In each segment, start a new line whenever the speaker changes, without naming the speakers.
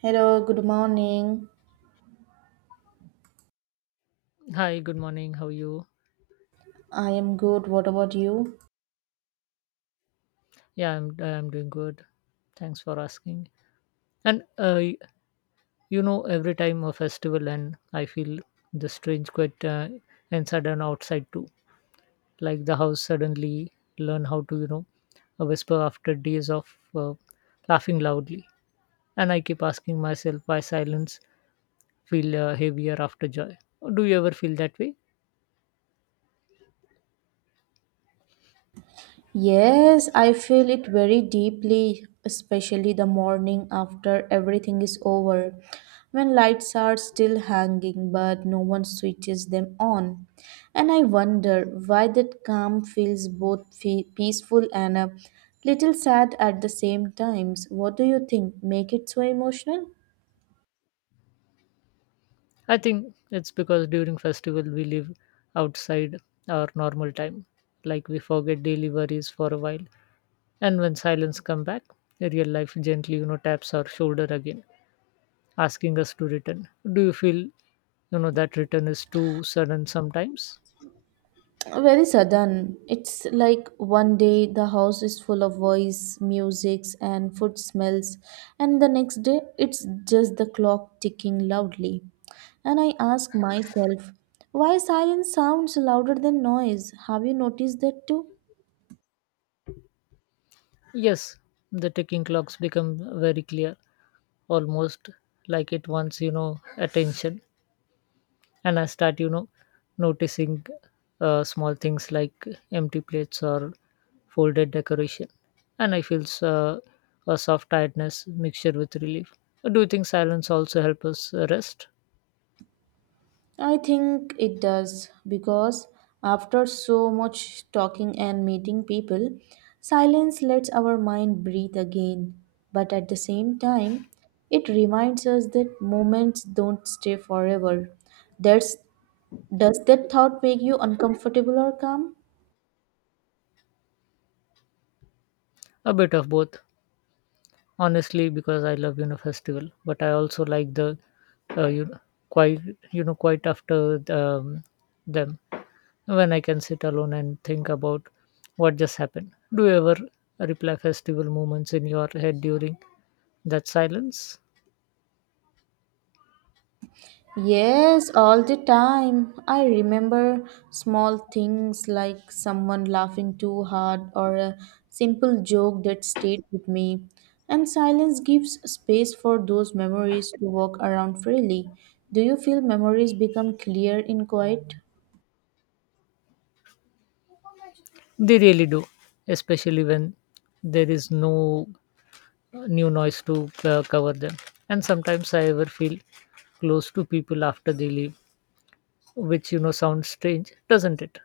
Hello, good morning.
Hi, good morning. How are you?
I am good. What about you?
Yeah, I'm doing good. Thanks for asking. And every time a festival and I feel the strange quiet and sudden outside too. Like the house suddenly learn how to a whisper after days of laughing loudly. And I keep asking myself why silence feel heavier after joy. Do you ever feel that way?
Yes, I feel it very deeply, especially the morning after everything is over, when lights are still hanging but no one switches them on. And I wonder why that calm feels both peaceful and a little sad at the same times. What do you think? Make it so emotional?
I think it's because during festival we live outside our normal time. Like we forget daily worries for a while. And when silence come back, real life gently taps our shoulder again, asking us to return. Do you feel that return is too sudden sometimes?
Very sudden. It's like one day the house is full of voice, musics, and food smells, and the next day it's just the clock ticking loudly. And I ask myself, why silence sounds louder than noise? Have you noticed that too?
Yes, the ticking clocks become very clear, almost like it wants attention. And I start noticing small things like empty plates or folded decoration. And I feel uh, a soft tiredness mixture with relief. Do you think silence also help us rest?
I think it does because after so much talking and meeting people, silence lets our mind breathe again. But at the same time, it reminds us that moments don't stay forever. That's, does that thought make you uncomfortable or calm?
A bit of both, honestly, because I love festival, but I also like the uh, you know quite quite after them, when I can sit alone and think about what just happened. Do you ever reply festival moments in your head during that silence?
Yes, all the time. I remember small things like someone laughing too hard or a simple joke that stayed with me. And silence gives space for those memories to walk around freely. Do you feel memories become clear in quiet?
They really do, especially when there is no new noise to cover them. And sometimes I ever feel close to people after they leave, which sounds strange, doesn't it?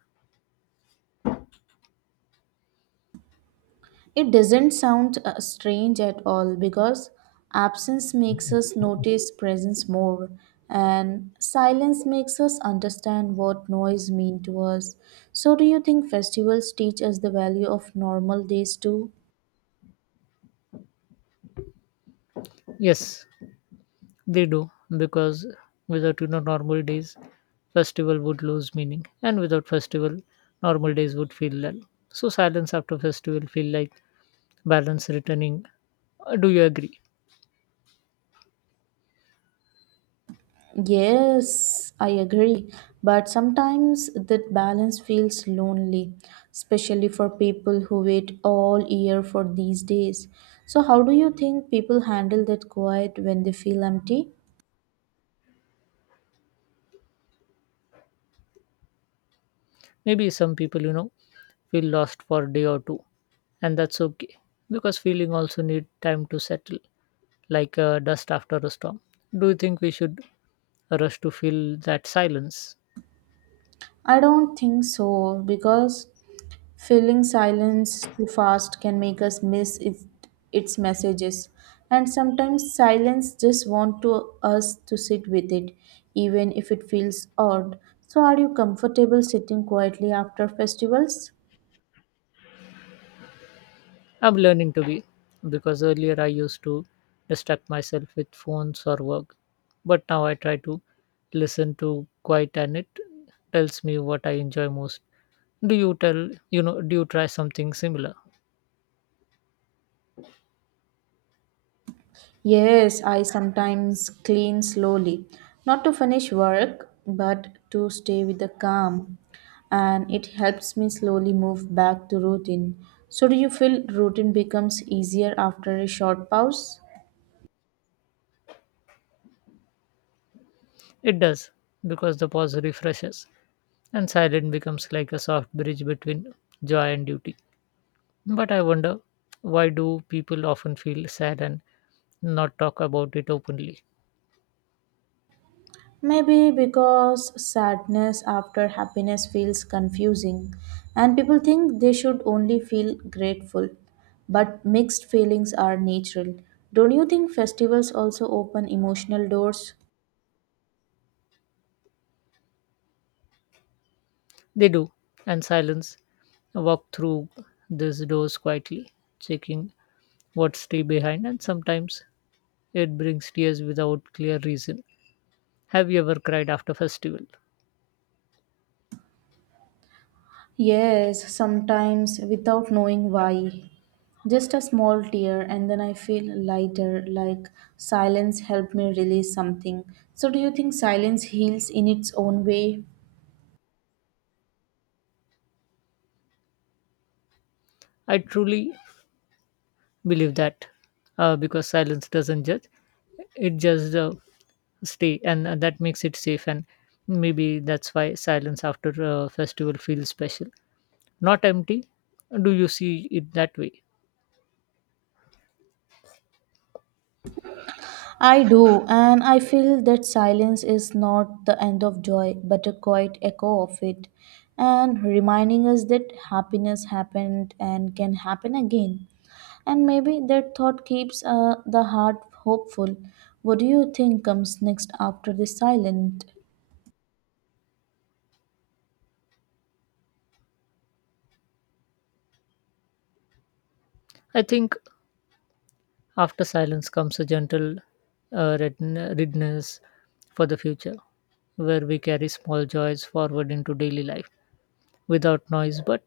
It doesn't sound strange at all because absence makes us notice presence more and silence makes us understand what noise mean to us. So do you think festivals teach us the value of normal days too?
Yes, they do, because without normal days festival would lose meaning, and without festival normal days would feel dull. So silence after festival feel like balance returning. Do you agree?
Yes, I agree. But sometimes that balance feels lonely, especially for people who wait all year for these days. So, how do you think people handle that quiet when they feel empty?
Maybe some people feel lost for a day or two, and that's okay because feeling also need time to settle, like dust after a storm. Do you think we should rush to fill that silence?
I don't think so because filling silence too fast can make us miss its messages. And sometimes silence just wants to us to sit with it, even if it feels odd. So, are you comfortable sitting quietly after festivals?
I'm learning to be, because earlier I used to distract myself with phones or work, but now I try to listen to quiet and it tells me what I enjoy most. Do you tell you know do you try something similar?
Yes, I sometimes clean slowly, not to finish work, but to stay with the calm, and it helps me slowly move back to routine. So, do you feel routine becomes easier after a short pause?
It does because the pause refreshes and silence becomes like a soft bridge between joy and duty. But I wonder, why do people often feel sad and not talk about it openly?
Maybe because sadness after happiness feels confusing, and people think they should only feel grateful, but mixed feelings are natural. Don't you think festivals also open emotional doors?
They do, and silence walk through these doors quietly, checking what's still behind, and sometimes it brings tears without clear reason. Have you ever cried after festival?
Yes, sometimes without knowing why. Just a small tear, and then I feel lighter, like silence helped me release something. So, do you think silence heals in its own way?
I truly believe that, because silence doesn't judge; it just stay, and that makes it safe. And maybe that's why silence after a festival feels special, not empty. Do you see it that way?
I do, and I feel that silence is not the end of joy, but a quiet echo of it, and reminding us that happiness happened and can happen again. And maybe that thought keeps the heart hopeful. What do you think comes next after the silent?
I think after silence comes a gentle readiness for the future, where we carry small joys forward into daily life without noise but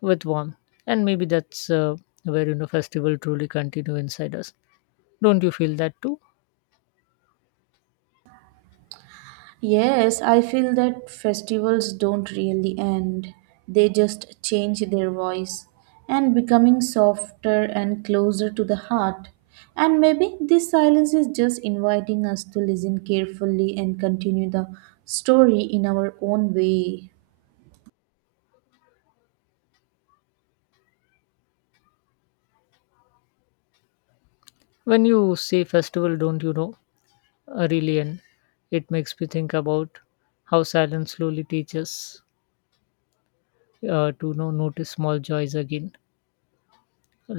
with warmth. And maybe that's where festival truly continue inside us. Don't you feel that too?
Yes, I feel that festivals don't really end. They just change their voice and becoming softer and closer to the heart. And maybe this silence is just inviting us to listen carefully and continue the story in our own way.
When you say festival don't, you know, Aurelian. It makes me think about how silence slowly teaches to know notice small joys again,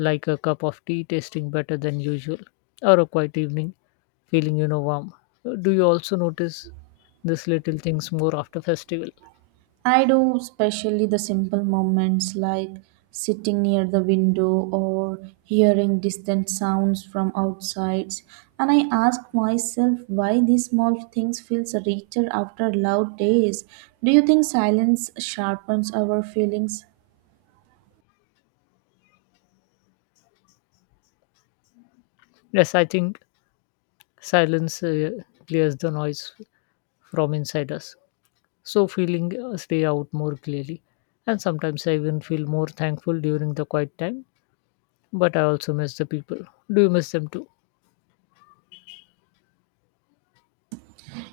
like a cup of tea tasting better than usual, or a quiet evening feeling warm. Do you also notice these little things more after festival?
I do, especially the simple moments like sitting near the window or hearing distant sounds from outside. And I ask myself why these small things feels richer after loud days. Do you think silence sharpens our feelings?
Yes, I think silence clears the noise from inside us, so feeling stay out more clearly. And sometimes I even feel more thankful during the quiet time, but I also miss the people. Do you miss them too?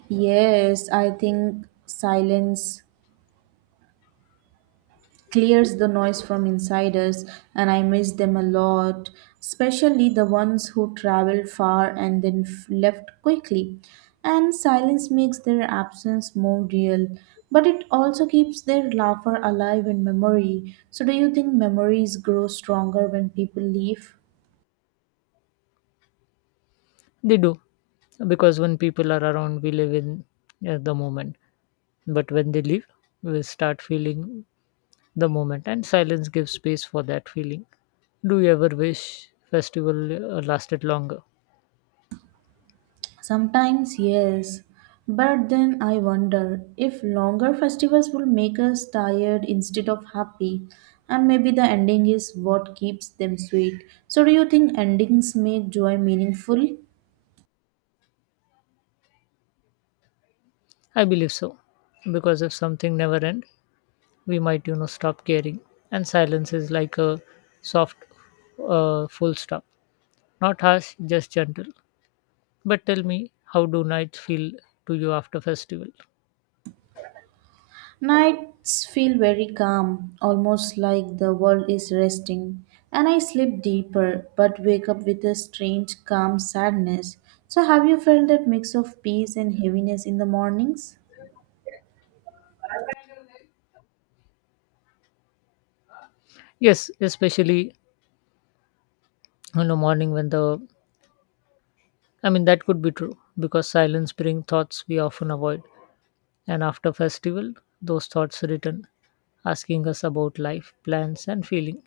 Yes, I think silence clears the noise from inside us, and I miss them a lot especially the ones who traveled far and then left quickly and silence makes their absence more real but it also keeps their laughter alive in memory so do you think memories grow stronger when people leave
They do, because when people are around, we live in the moment. But when they leave, we start feeling the moment, and silence gives space for that feeling. Do you ever wish festival lasted longer?
Sometimes, yes. But then I wonder if longer festivals will make us tired instead of happy. And maybe the ending is what keeps them sweet. So, do you think endings make joy meaningful?
I believe so, because if something never end, we might stop caring, and silence is like a soft full stop, not harsh, just gentle. But tell me, how do nights feel to you after festival?
Nights feel very calm, almost like the world is resting. And I sleep deeper, but wake up with a strange, calm sadness. So, have you felt that mix of peace and heaviness in the mornings?
Yes, especially morning when the I mean that could be true because silence brings thoughts we often avoid, and after festival those thoughts return asking us about life plans and feeling.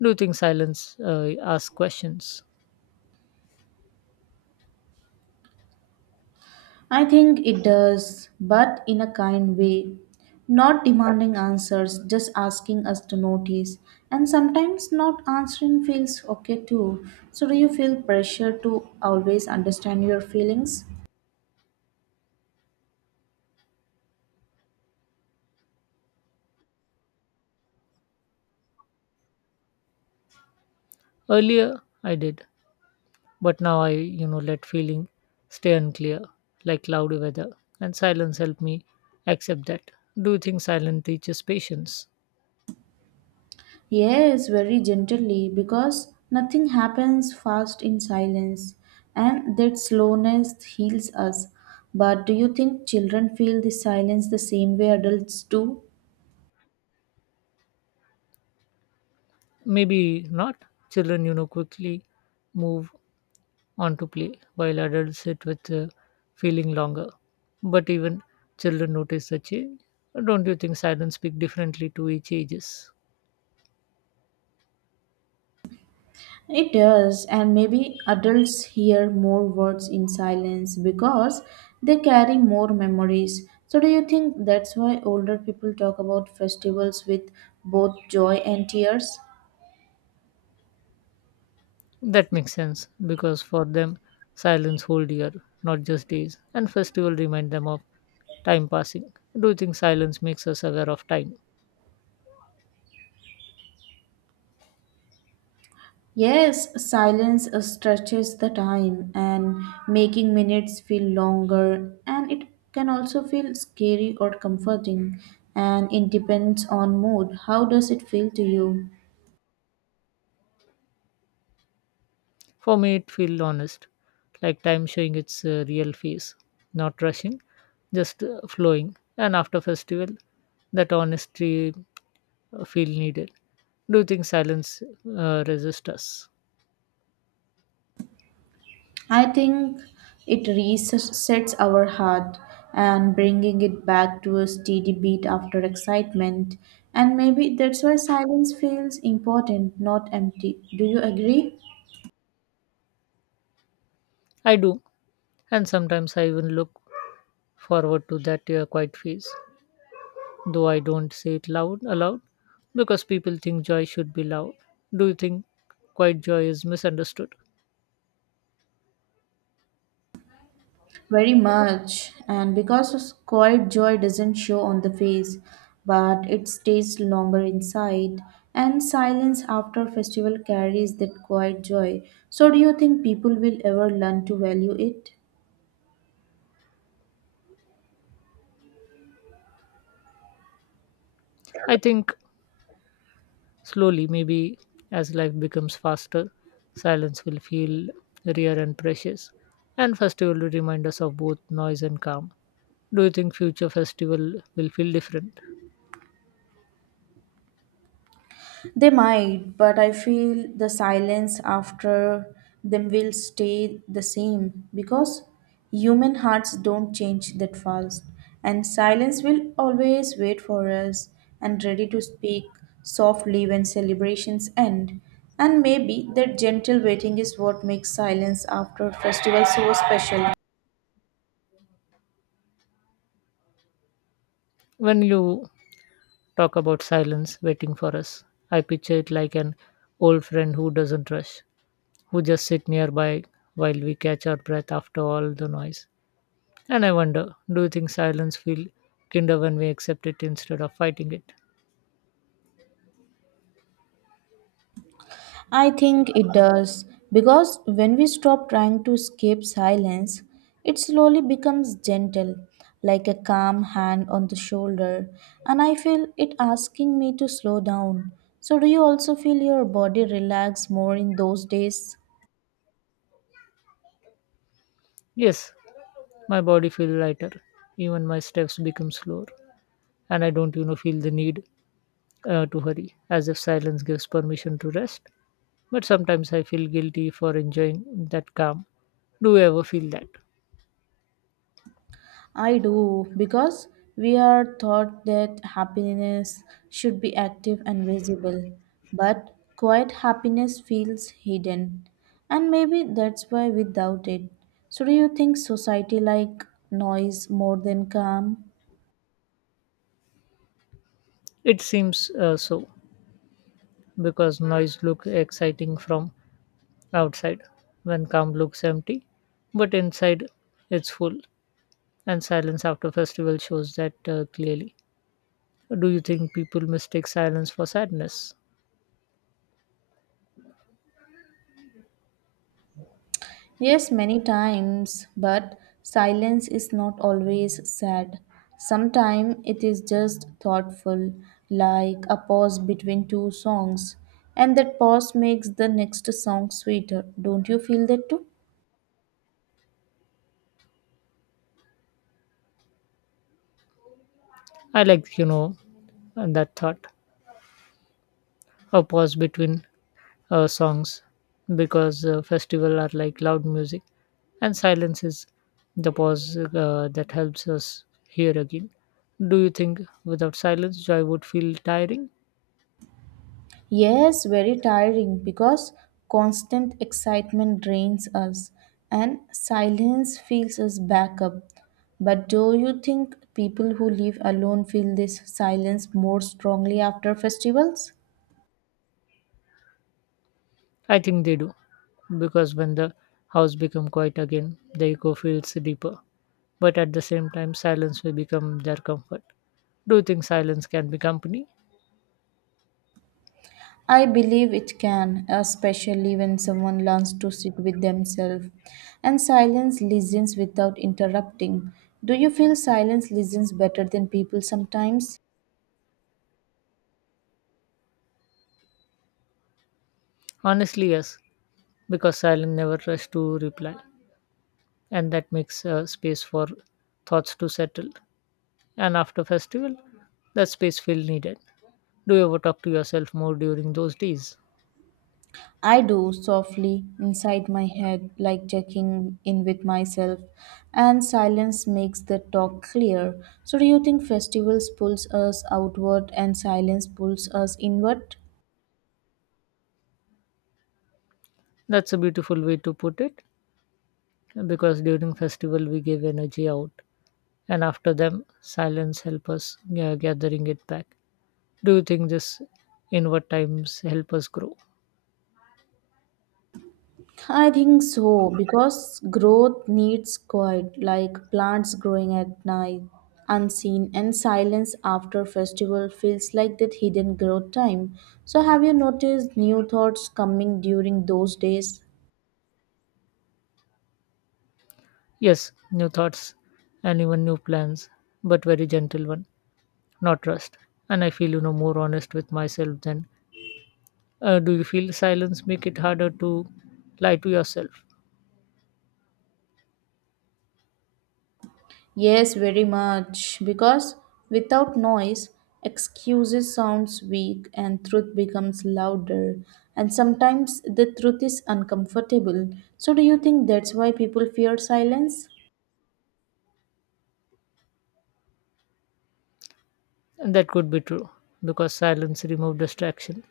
Do you think silence ask questions?
I think it does, but in a kind way. Not demanding answers, just asking us to notice. And sometimes not answering feels okay too. So, do you feel pressure to always understand your feelings?
Earlier I did, but now I let feeling stay unclear like cloudy weather, and silence help me accept that. Do you think silence teaches patience?
Yes, very gently, because nothing happens fast in silence, and that slowness heals us. But do you think children feel the silence the same way adults do?
Maybe not. Children quickly move onto play, while adults sit with feeling longer. But even children notice the change. Don't you think silence speak differently to each ages?
It does, and maybe adults hear more words in silence because they carry more memories. So, do you think that's why older people talk about festivals with both joy and tears?
That makes sense because for them, silence whole year, not just days, and festival remind them of time passing. Do you think silence makes us aware of time?
Yes, silence stretches the time and making minutes feel longer, and it can also feel scary or comforting, and it depends on mood. How does it feel to you?
For me, it feels honest, like time showing its real face, not rushing, just flowing. And after festival, that honesty feel needed. Do you think silence resists us?
I think it resets our heart and bringing it back to a steady beat after excitement. And maybe that's why silence feels important, not empty. Do you agree?
I do, and sometimes I even look forward to that quiet phase, though I don't say it loud aloud because people think joy should be loud. Do you think quiet joy is misunderstood?
Very much. And because quiet joy doesn't show on the face, but it stays longer inside. And silence after festival carries that quiet joy. So do you think people will ever learn to value it?
I think slowly, maybe as life becomes faster, silence will feel rare and precious, and festival will remind us of both noise and calm. Do you think future festival will feel different?
They might, but I feel the silence after them will stay the same because human hearts don't change that fast, and silence will always wait for us and ready to speak softly when celebrations end. And maybe that gentle waiting is what makes silence after festival so special.
When you talk about silence waiting for us, I picture it like an old friend who doesn't rush, who just sit nearby while we catch our breath after all the noise. And I wonder, do you think silence feel kinder when we accept it instead of fighting it?
I think it does, because when we stop trying to escape silence, it slowly becomes gentle, like a calm hand on the shoulder, and I feel it asking me to slow down. So, do you also feel your body relax more in those days?
Yes, my body feels lighter. Even my steps become slower, and I don't feel the need to hurry, as if silence gives permission to rest. But sometimes I feel guilty for enjoying that calm. Do you ever feel that?
I do, because we are taught that happiness should be active and visible, but quiet happiness feels hidden, and maybe that's why we doubt it. So, do you think society like noise more than calm?
It seems so. Because noise looks exciting from outside when calm looks empty, but inside it's full, and silence after festival shows that clearly. Do you think people mistake silence for sadness?
Yes, many times, but silence is not always sad. Sometimes it is just thoughtful, like a pause between two songs, and that pause makes the next song sweeter. Don't you feel that too?
I like that thought, a pause between songs, because festival are like loud music and silence is the pause that helps us hear again. Do you think without silence joy would feel tiring?
Yes, very tiring because constant excitement drains us and silence fills us back up. But do you think people who live alone feel this silence more strongly after festivals?
I think they do, because when the house become quiet again, the echo feels deeper. But at the same time, silence will become their comfort. Do you think silence can be company?
I believe it can, especially when someone learns to sit with themselves and silence listens without interrupting. Do you feel silence listens better than people sometimes?
Honestly, yes, because silence never rush to reply, and that makes space for thoughts to settle. And after festival, that space feel needed. Do you ever talk to yourself more during those days?
I do softly inside my head, like checking in with myself, and silence makes the talk clear. So, do you think festivals pulls us outward and silence pulls us inward?
That's a beautiful way to put it, because during festival we give energy out, and after them silence help us gathering it back. Do you think this inward times help us grow?
I think so because growth needs quiet, like plants growing at night, unseen, and silence after festival feels like that hidden growth time. So, have you noticed new thoughts coming during those days?
Yes, new thoughts and even new plans, but very gentle one, not rushed. And I feel more honest with myself then. Do you feel silence make it harder to lie to yourself?
Yes, very much because without noise, excuses sounds weak and truth becomes louder and sometimes the truth is uncomfortable so do you think that's why people fear silence
And that could be true because silence remove distraction,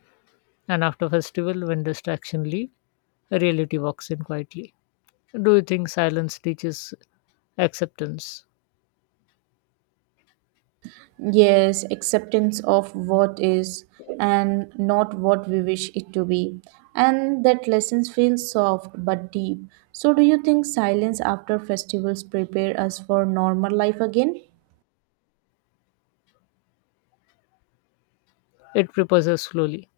and after festival when distraction leave reality walks in quietly. Do you think silence teaches acceptance?
Yes, acceptance of what is and not what we wish it to be. And that lessons feel soft but deep. So, do you think silence after festivals prepare us for normal life again?
It prepares slowly,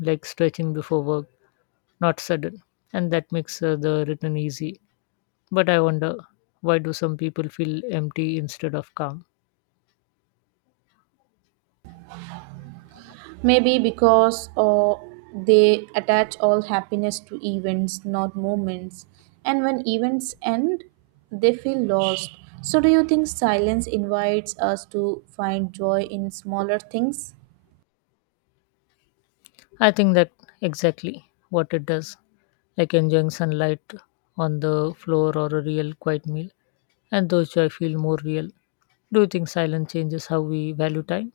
like stretching before work, not sudden, and that makes the return easy. But I wonder, why do some people feel empty instead of calm?
Maybe because they attach all happiness to events, not moments. And when events end, they feel lost. So, do you think silence invites us to find joy in smaller things?
I think that exactly what it does, like enjoying sunlight on the floor or a real quiet meal, and those joy feel more real. Do you think silence changes how we value time?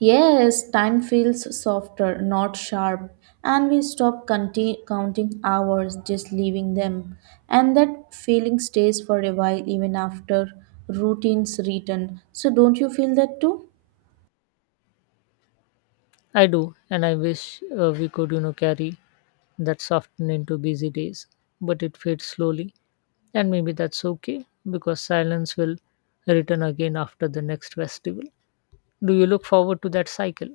Yes, time feels softer, not sharp, and we stop counting hours, just leaving them. And that feeling stays for a while even after routines return. So, don't you feel that too?
I do, and I wish we could carry that soften into busy days, but it fades slowly. And maybe that's okay because silence will return again after the next festival. Do you look forward to that cycle?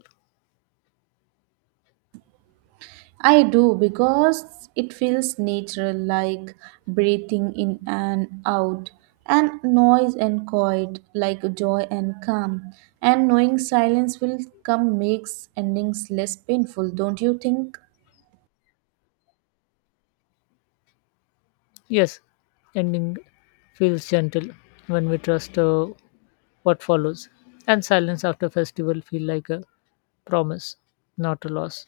I do because it feels natural, like breathing in and out, and noise and quiet, like joy and calm. And knowing silence will come makes endings less painful, don't you think?
Yes, ending feels gentle when we trust what follows. And silence after festival feel like a promise, not a loss.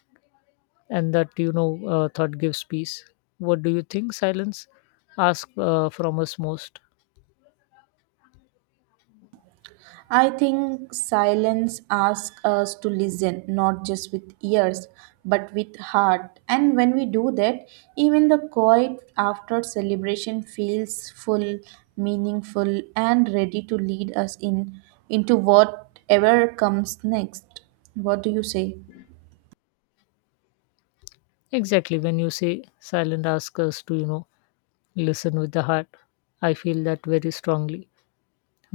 And that thought gives peace. What do you think silence asks from us most?
I think silence asks us to listen, not just with ears, but with heart. And when we do that, even the quiet after celebration feels full, meaningful, and ready to lead us in into whatever comes next. What do you say?
Exactly. When you say silent ask us to listen with the heart, I feel that very strongly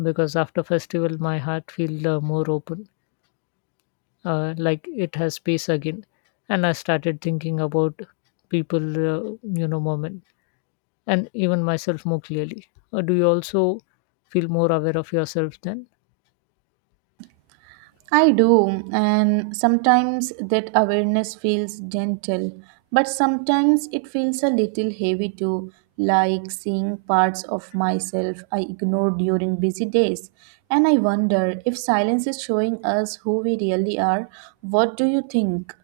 because after festival, my heart feel more open, like it has space again. And I started thinking about people, moment and even myself more clearly. Do you also feel more aware of yourself then?
I do, and sometimes that awareness feels gentle, but sometimes it feels a little heavy too, like seeing parts of myself I ignored during busy days. And I wonder if silence is showing us who we really are. What do you think?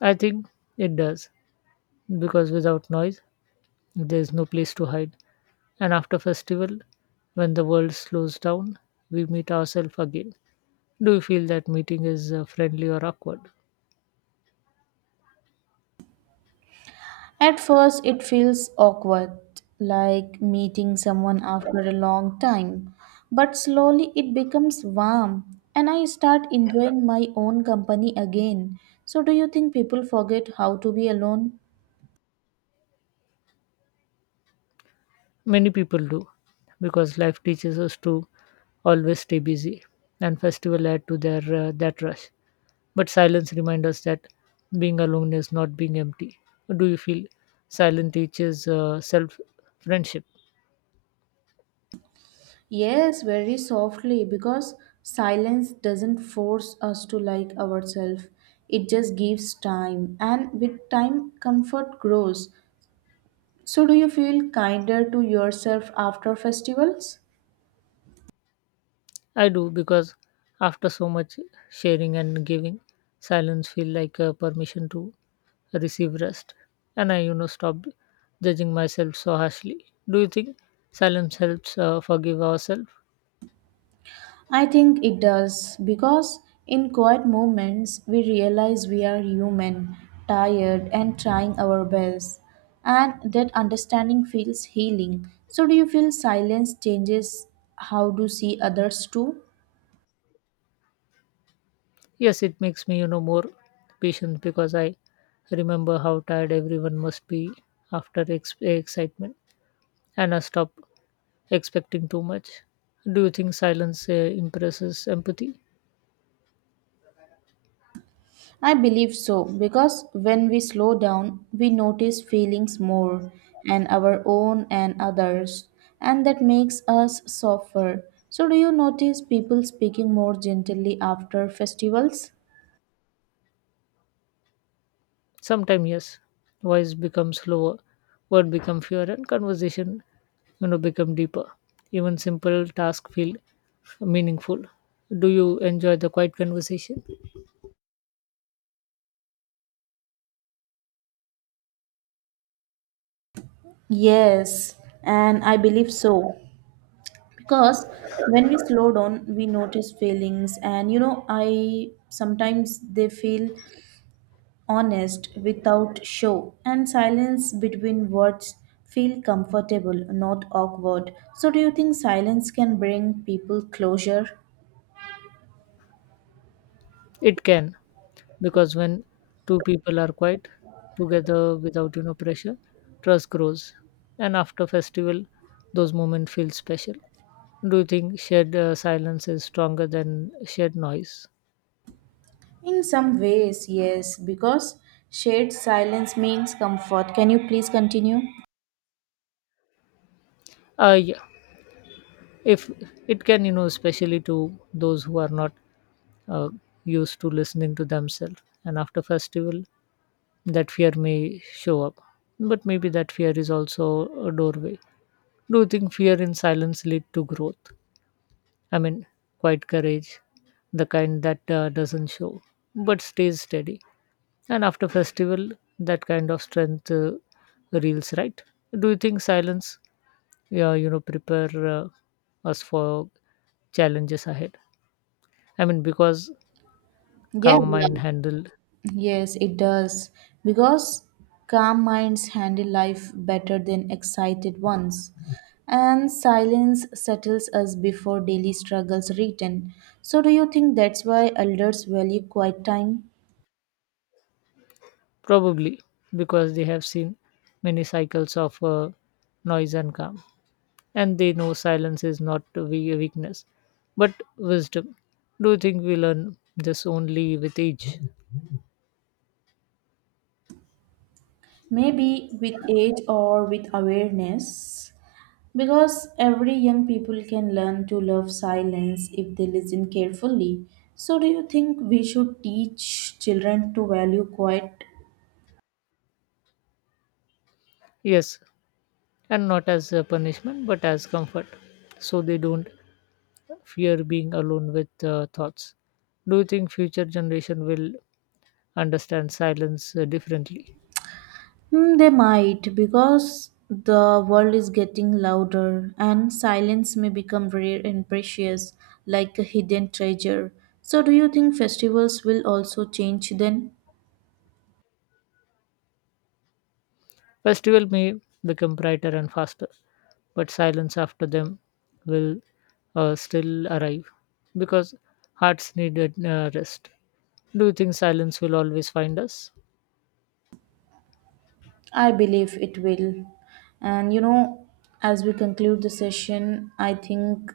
I think it does because without noise, there is no place to hide. And after festival, when the world slows down, we meet ourselves again. Do you feel that meeting is friendly or awkward?
At first, it feels awkward, like meeting someone after a long time. But slowly it becomes warm, and I start enjoying my own company again. So, do you think people forget how to be alone?
Many people do, because life teaches us to always stay busy, and festival add to their that rush. But silence reminds us that being alone is not being empty. Do you feel silence teaches self friendship?
Yes, very softly, because silence doesn't force us to like ourselves. It just gives time, and with time, comfort grows. So, do you feel kinder to yourself after festivals?
I do because after so much sharing and giving, silence feel like a permission to receive rest. And I stopped judging myself so harshly. Do you think silence helps forgive ourselves?
I think it does because in quiet moments we realize we are human, tired, and trying our best, and that understanding feels healing. So, do you feel silence changes how to see others too?
Yes, it makes me more patient because I remember how tired everyone must be after excitement, and I stop expecting too much. Do you think silence impresses empathy?
I believe so because when we slow down, we notice feelings more and our own and others, and that makes us softer. So, do you notice people speaking more gently after festivals?
Sometimes yes, voice becomes slower, word become fewer, and conversation become deeper. Even simple tasks feel meaningful. Do you enjoy the quiet conversation?
Yes, and I believe so. Because when we slow down, we notice feelings, and you know, I sometimes they feel honest without show, and silence between words feel comfortable, not awkward. So, do you think silence can bring people closure?
It can because when two people are quiet together without pressure, trust grows, and after festival, those moments feel special. Do you think shared silence is stronger than shared noise?
In some ways, yes, because shared silence means comfort. Can you please continue?
Yeah, if it can, especially to those who are not uh, used to listening to themselves, and after festival that fear may show up, but maybe that fear is also a doorway. Do you think fear in silence lead to growth? I mean, quiet courage, the kind that doesn't show but stays steady. And after festival, that kind of strength reels right. Do you think silence prepare us for challenges ahead? I mean, because
Yeah,
calm mind
yeah.
handle.
Yes, it does. Because calm minds handle life better than excited ones. And silence settles us before daily struggles return. So, do you think that's why elders value quiet time?
Probably because they have seen many cycles of noise and calm, and they know silence is not a weakness but wisdom. Do you think we learn this only with age?
Maybe with age or with awareness. Because every young people can learn to love silence if they listen carefully. So, do you think we should teach children to value quiet
Yes, and not as a punishment but as comfort, so they don't fear being alone with thoughts. Do you think future generation will understand silence differently?
Hmm, they might, because the world is getting louder and silence may become rare and precious, like a hidden treasure. So, do you think festivals will also change then?
Festival may become brighter and faster, but silence after them will still arrive because hearts needed rest. Do you think silence will always find us?
I believe it will. And you know, as we conclude the session, I think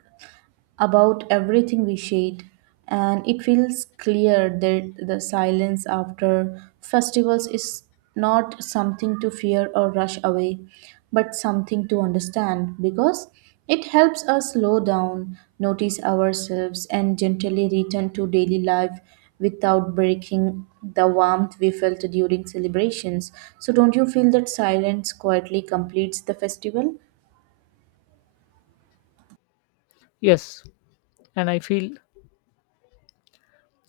about everything we shared, and it feels clear that the silence after festivals is not something to fear or rush away, but something to understand because it helps us slow down, notice ourselves, and gently return to daily life without breaking the warmth we felt during celebrations. So, don't you feel that silence quietly completes the festival?
Yes, and I feel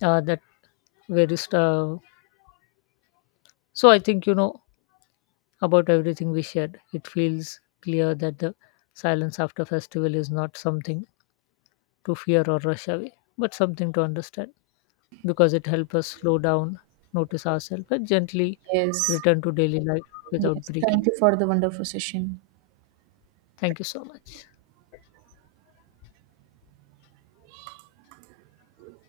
that very. So I think about everything we shared. It feels clear that the silence after festival is not something to fear or rush away, but something to understand. Because it helps us slow down, notice ourselves, and gently
Yes.
return to daily life without
Yes. Thank
breaking.
you for the wonderful session.
Thank you so much.